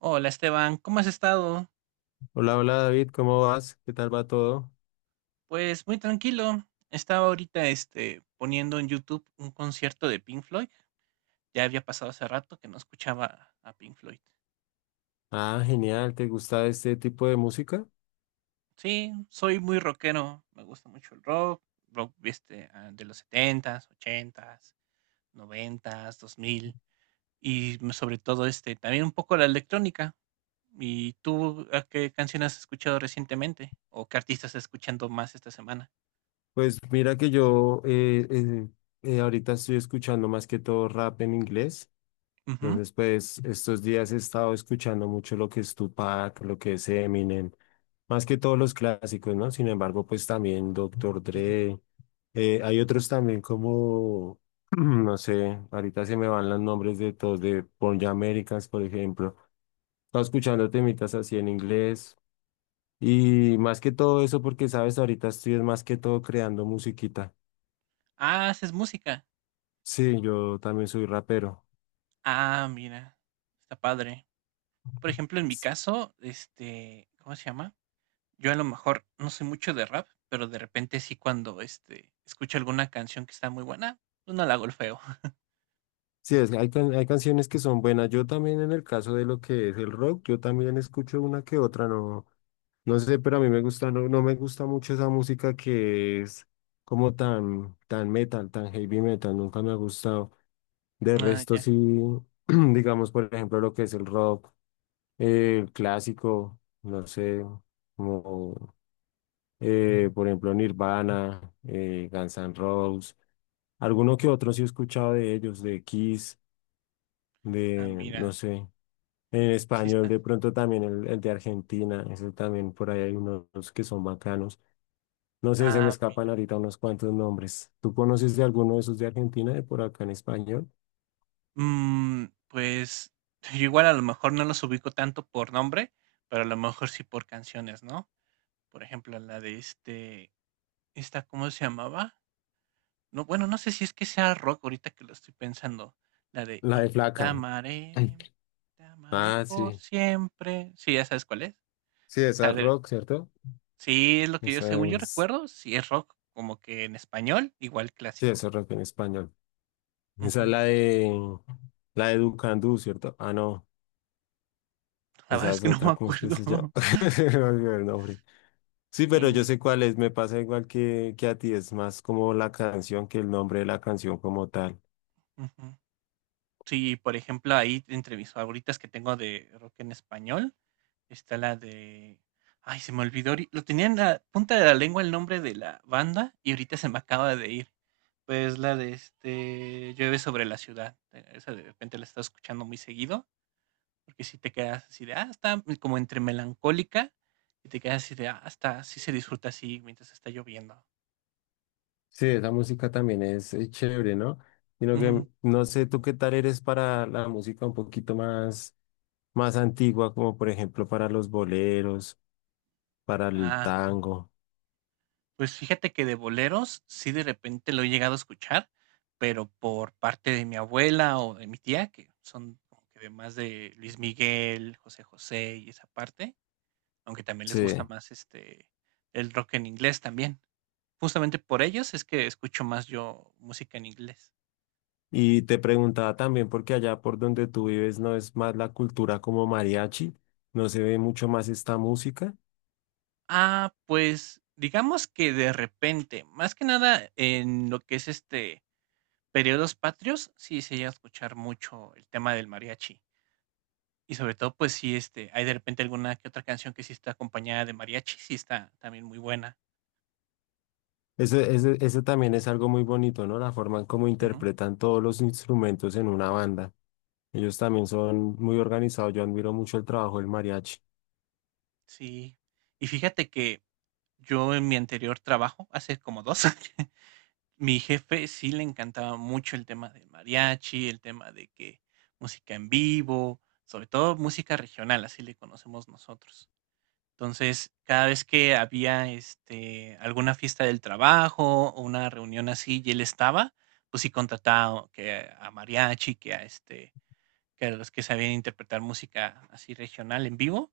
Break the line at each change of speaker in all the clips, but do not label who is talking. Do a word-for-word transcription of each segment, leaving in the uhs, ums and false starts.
Hola Esteban, ¿cómo has estado?
Hola, hola David, ¿cómo vas? ¿Qué tal va todo?
Pues muy tranquilo. Estaba ahorita este, poniendo en YouTube un concierto de Pink Floyd. Ya había pasado hace rato que no escuchaba a Pink Floyd.
Ah, genial, ¿te gusta este tipo de música?
Sí, soy muy rockero. Me gusta mucho el rock, rock este, ah, de los setentas, ochentas, noventas, dos mil y m- sobre todo este, también un poco la electrónica. ¿Y tú a qué canciones has escuchado recientemente? ¿O qué artistas estás escuchando más esta semana?
Pues mira que yo eh, eh, eh, ahorita estoy escuchando más que todo rap en inglés,
Ujú,
entonces pues estos días he estado escuchando mucho lo que es Tupac, lo que es Eminem, más que todos los clásicos, ¿no? Sin embargo, pues también Doctor
ujú.
Dre, eh, hay otros también como, no sé, ahorita se me van los nombres de todos, de Born Americans, por ejemplo. Estaba escuchando temitas así en inglés. Y más que todo eso, porque sabes, ahorita estoy es más que todo creando musiquita.
Ah, haces música.
Sí, yo también soy rapero.
Ah, mira, está padre. Por ejemplo, en mi
S-
caso, este, ¿cómo se llama? Yo a lo mejor no soy mucho de rap, pero de repente sí cuando, este, escucho alguna canción que está muy buena, pues no la golfeo.
Sí, es, hay, can- hay canciones que son buenas. Yo también en el caso de lo que es el rock, yo también escucho una que otra, no, no sé, pero a mí me gusta, no, no me gusta mucho esa música que es como tan, tan metal, tan heavy metal, nunca me ha gustado. De
Ah,
resto,
ya.
sí. Digamos, por ejemplo, lo que es el rock. Eh, clásico, no sé, como eh, por ejemplo Nirvana, eh, Guns N' Roses, alguno que otro sí he escuchado de ellos, de Kiss,
Ah,
de no
mira,
sé, en
así
español
está.
de pronto también el, el de Argentina, ese también por ahí hay unos que son bacanos. No sé, se me
Ah,
escapan ahorita unos cuantos nombres. ¿Tú conoces de alguno de esos de Argentina, de por acá en español?
mm, pues yo igual a lo mejor no los ubico tanto por nombre, pero a lo mejor sí por canciones, ¿no? Por ejemplo, la de este, esta, ¿cómo se llamaba? No, bueno, no sé si es que sea rock ahorita que lo estoy pensando. La de
La de
"Y yo te
Flaca.
amaré, te amaré
Ah,
por
sí.
siempre". Sí, ¿ya sabes cuál es?
Sí,
O
esa
sea,
es
de-
rock, ¿cierto?
sí es lo que yo,
Esa
según yo
es.
recuerdo, sí es rock, como que en español, igual
Sí,
clásico.
eso es rock en español. Esa es
Ujú.
la de la de Ducandú, ¿cierto? Ah, no,
La verdad
esa
es
es
que no me
otra, ¿cómo es que
acuerdo.
se llama? Se me olvidó el nombre. Sí, pero yo
Sí,
sé cuál es, me pasa igual que, que a ti, es más como la canción que el nombre de la canción como tal.
ujú. Sí, por ejemplo, ahí entre mis favoritas que tengo de rock en español, está la de... Ay, se me olvidó, ahori- lo tenía en la punta de la lengua el nombre de la banda y ahorita se me acaba de ir. Pues la de este "Llueve sobre la ciudad". eh, Esa de repente la estás escuchando muy seguido, porque si te quedas así de, ah, está como entre melancólica y te quedas así de, ah, está, sí se disfruta así mientras está lloviendo.
Sí, esa música también es, eh, chévere, ¿no? Sino que
Ujú.
no sé tú qué tal eres para la música un poquito más, más antigua, como por ejemplo para los boleros, para el
Ah.
tango.
Pues fíjate que de boleros sí de repente lo he llegado a escuchar, pero por parte de mi abuela o de mi tía, que son como que de más de Luis Miguel, José José y esa parte, aunque también les gusta
Sí.
más este el rock en inglés también. Justamente por ellos es que escucho más yo música en inglés.
Y te preguntaba también, porque allá por donde tú vives no es más la cultura como mariachi, no se ve mucho más esta música.
Ah, pues digamos que de repente, más que nada en lo que es este periodos patrios, sí se llega a escuchar mucho el tema del mariachi. Y sobre todo, pues sí, este, hay de repente alguna que otra canción que sí está acompañada de mariachi, sí está también muy buena.
Eso, eso, eso también es algo muy bonito, ¿no? La forma en cómo
Ujú,
interpretan todos los instrumentos en una banda. Ellos también son muy organizados. Yo admiro mucho el trabajo del mariachi.
sí. Y fíjate que yo en mi anterior trabajo, hace como dos mi jefe sí le encantaba mucho el tema del mariachi, el tema de que música en vivo, sobre todo música regional, así le conocemos nosotros. Entonces, cada vez que había, este, alguna fiesta del trabajo o una reunión así y él estaba, pues sí contrataba que a mariachi, que a, este, que a los que sabían interpretar música así regional en vivo,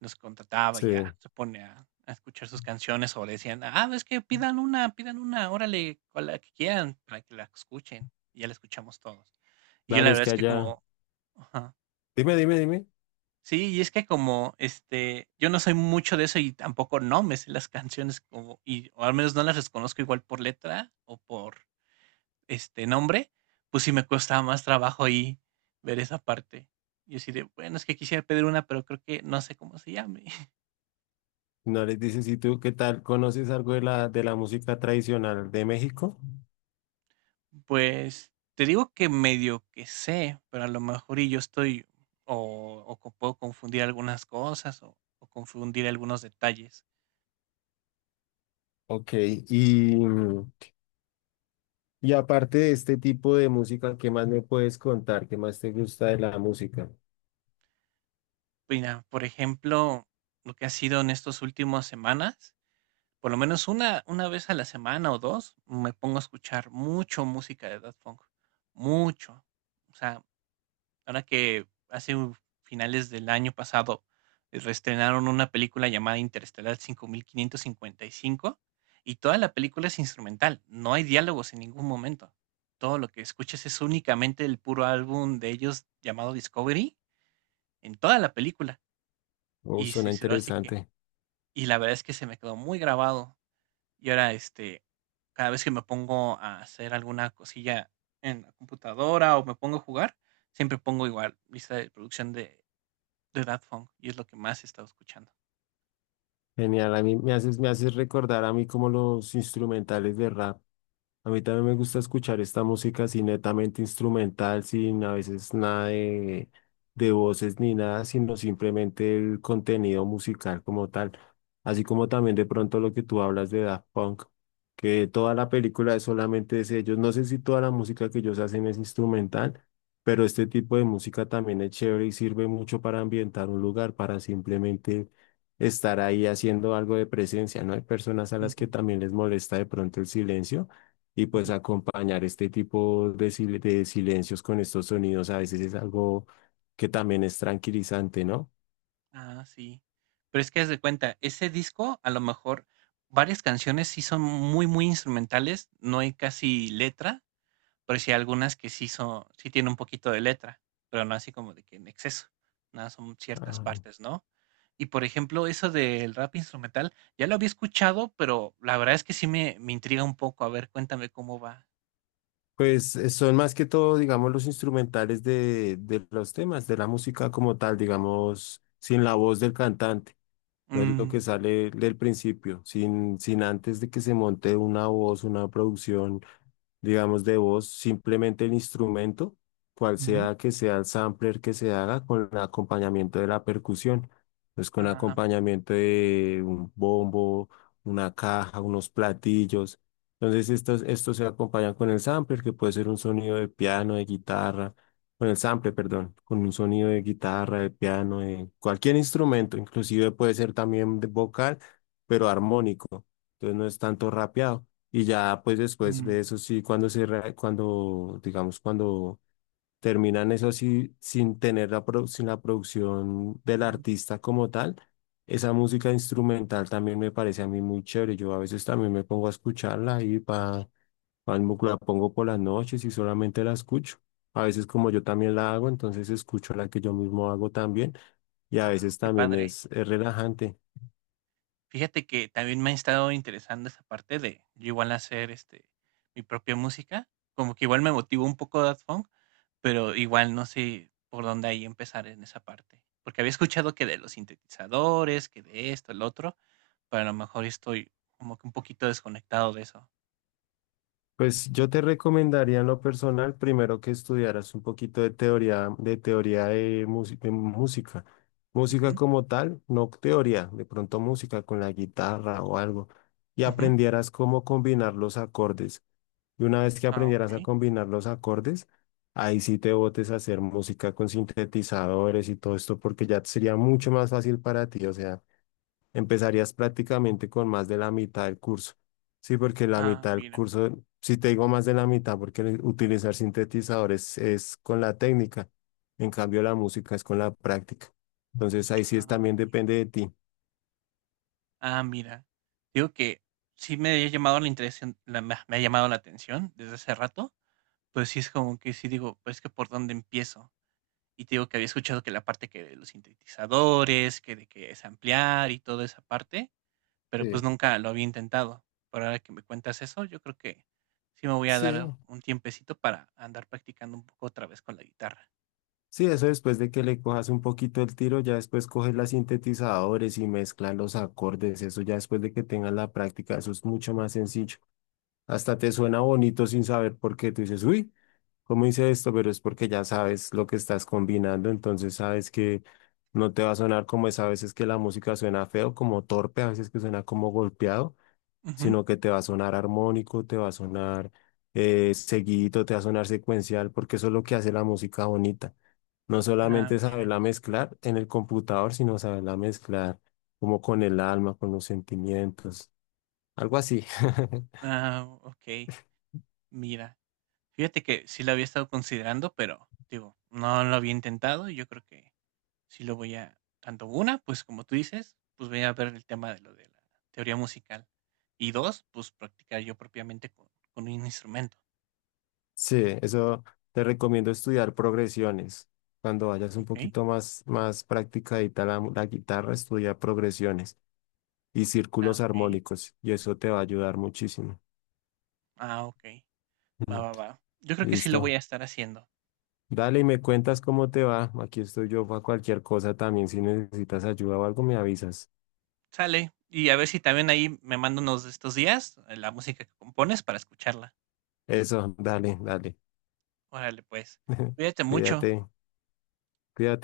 los contrataba y
Sí,
ya se pone a a escuchar sus canciones o le decían: "Ah, es que pidan una, pidan una, órale, con la que quieran, para que la escuchen", y ya la escuchamos todos. Y yo la
claro, es
verdad
que
es que
allá.
como ajá.
Dime, dime, dime.
Sí, y es que como, este, yo no soy mucho de eso y tampoco no me sé las canciones como, y, o al menos no las reconozco igual por letra o por este nombre, pues sí me cuesta más trabajo ahí ver esa parte. Y así de, bueno, es que quisiera pedir una, pero creo que no sé cómo se llame.
No les dices, ¿y tú qué tal? ¿Conoces algo de la, de la música tradicional de México?
Pues te digo que medio que sé, pero a lo mejor y yo estoy, o, o co- puedo confundir algunas cosas o o confundir algunos detalles.
Ok, y, Y aparte de este tipo de música, ¿qué más me puedes contar? ¿Qué más te gusta de la música?
Mira, por ejemplo, lo que ha sido en estos últimos semanas, por lo menos una una vez a la semana o dos, me pongo a escuchar mucho música de Daft Punk, mucho. O sea, ahora que hace u finales del año pasado, eh, reestrenaron una película llamada Interestelar cinco mil quinientos cincuenta y cinco y toda la película es instrumental, no hay diálogos en ningún momento. Todo lo que escuchas es únicamente el puro álbum de ellos llamado Discovery en toda la película.
Oh,
Y
suena
sí, sí, así que
interesante.
y la verdad es que se me quedó muy grabado. Y ahora, este, cada vez que me pongo a hacer alguna cosilla en la computadora o me pongo a jugar, siempre pongo igual lista de producción de, de Daft Punk y es lo que más he estado escuchando.
Genial. A mí me haces, me haces recordar a mí como los instrumentales de rap. A mí también me gusta escuchar esta música así netamente instrumental, sin a veces nada de, de voces ni nada, sino simplemente el contenido musical como tal. Así como también de pronto lo que tú hablas de Daft Punk, que toda la película es solamente de ellos. No sé si toda la música que ellos hacen es instrumental, pero este tipo de música también es chévere y sirve mucho para ambientar un lugar, para simplemente estar ahí haciendo algo de presencia, ¿no? Hay personas a las
Ujú,
que también les molesta de pronto el silencio y pues
ujú.
acompañar este tipo de, sil- de silencios con estos sonidos a veces es algo que también es tranquilizante, ¿no?
Ah, sí. Pero es que haz de cuenta, ese disco a lo mejor varias canciones sí son muy, muy instrumentales, no hay casi letra, pero sí hay algunas que sí son, sí tienen un poquito de letra, pero no así como de que en exceso, nada, son ciertas
Ah,
partes, ¿no? Y por ejemplo, eso del rap instrumental, ya lo había escuchado, pero la verdad es que sí me, me intriga un poco. A ver, cuéntame cómo va.
pues eh, son más que todo, digamos, los instrumentales de, de los temas, de la música como tal, digamos, sin la voz del cantante. No es lo que
Mm,
sale del principio, sin, sin antes de que se monte una voz, una producción, digamos, de voz, simplemente el instrumento, cual
ujú,
sea que sea el sampler que se haga, con el acompañamiento de la percusión, pues con
ah,
acompañamiento de un bombo, una caja, unos platillos. Entonces, estos, estos se acompañan con el sampler, que puede ser un sonido de piano, de guitarra con el sample, perdón, con un sonido de guitarra, de piano, de cualquier instrumento, inclusive puede ser también de vocal, pero armónico, entonces no es tanto rapeado. Y ya pues después
mm,
de eso sí, cuando se, re- cuando, digamos, cuando terminan eso así sin tener la, produ- sin la producción del
ujú.
artista como tal. Esa música instrumental también me parece a mí muy chévere. Yo a veces también me pongo a escucharla y pa para, la pongo por las noches y solamente la escucho. A veces como yo también la hago, entonces escucho la que yo mismo hago también y a
Ah,
veces
qué
también
padre.
es, es relajante.
Fíjate que también me ha estado interesando esa parte de yo igual hacer este mi propia música, como que igual me motivó un poco Daft Punk. Pero igual no sé por dónde ahí empezar en esa parte, porque había escuchado que de los sintetizadores, que de esto, el otro, pero a lo mejor estoy como que un poquito desconectado de eso.
Pues yo te recomendaría en lo personal primero que estudiaras un poquito de teoría, de teoría de, músi- de música. Música
Ujú,
como tal, no teoría, de pronto música con la guitarra o algo, y
ujú.
aprendieras cómo combinar los acordes. Y una vez que
Ah,
aprendieras a
okey.
combinar los acordes, ahí sí te botes a hacer música con sintetizadores y todo esto, porque ya sería mucho más fácil para ti. O sea, empezarías prácticamente con más de la mitad del curso. Sí, porque la
Ah,
mitad del
mira.
curso, si te digo más de la mitad, porque el utilizar sintetizadores es con la técnica. En cambio, la música es con la práctica. Entonces, ahí sí es
Ah,
también depende de ti.
ah, mira. Digo que sí me había llamado la intención la me me ha llamado la atención desde hace rato, pero sí es como que sí digo, pues, que, ¿por dónde empiezo? Y te digo que había escuchado que la parte que de los sintetizadores, que de que es ampliar y toda esa parte, pero, pues,
Sí,
nunca lo había intentado. Pero ahora que me cuentas eso, yo creo que sí me voy a
sí,
dar un tiempecito para andar practicando un poco otra vez con la guitarra.
Sí, eso después de que le cojas un poquito el tiro, ya después coges los sintetizadores y mezclas los acordes, eso ya después de que tengas la práctica, eso es mucho más sencillo. Hasta te suena bonito sin saber por qué. Tú dices, uy, ¿cómo hice esto? Pero es porque ya sabes lo que estás combinando, entonces sabes que no te va a sonar como es a veces que la música suena feo, como torpe, a veces que suena como golpeado,
Ujú.
sino que te va a sonar armónico, te va a sonar eh, seguidito, te va a sonar secuencial, porque eso es lo que hace la música bonita. No
Ah,
solamente
mira.
saberla mezclar en el computador, sino saberla mezclar como con el alma, con los sentimientos, algo así.
Ah, ok, mira. Fíjate que sí lo había estado considerando, pero, digo, no lo había intentado, y yo creo que sí lo voy a tanto una, pues, como tú dices, pues, voy a ver el tema de lo de la teoría musical. Y dos pues, practicar yo propiamente con con un instrumento.
Sí, eso te recomiendo estudiar progresiones. Cuando vayas un
Ok.
poquito más, más practicadita la, la guitarra, estudia progresiones y
Ah,
círculos
ok.
armónicos y eso te va a ayudar muchísimo.
Ah, ok. Va,
Ujú.
va, va. Yo creo que sí lo voy
Listo.
a estar haciendo.
Dale y me cuentas cómo te va. Aquí estoy yo para cualquier cosa también. Si necesitas ayuda o algo, me avisas.
Sale. Y a ver si también ahí me mando unos de estos días eh, la música que compones para escucharla.
Eso, dale, dale.
Órale, pues. Cuídate mucho.
Cuídate. Cuídate.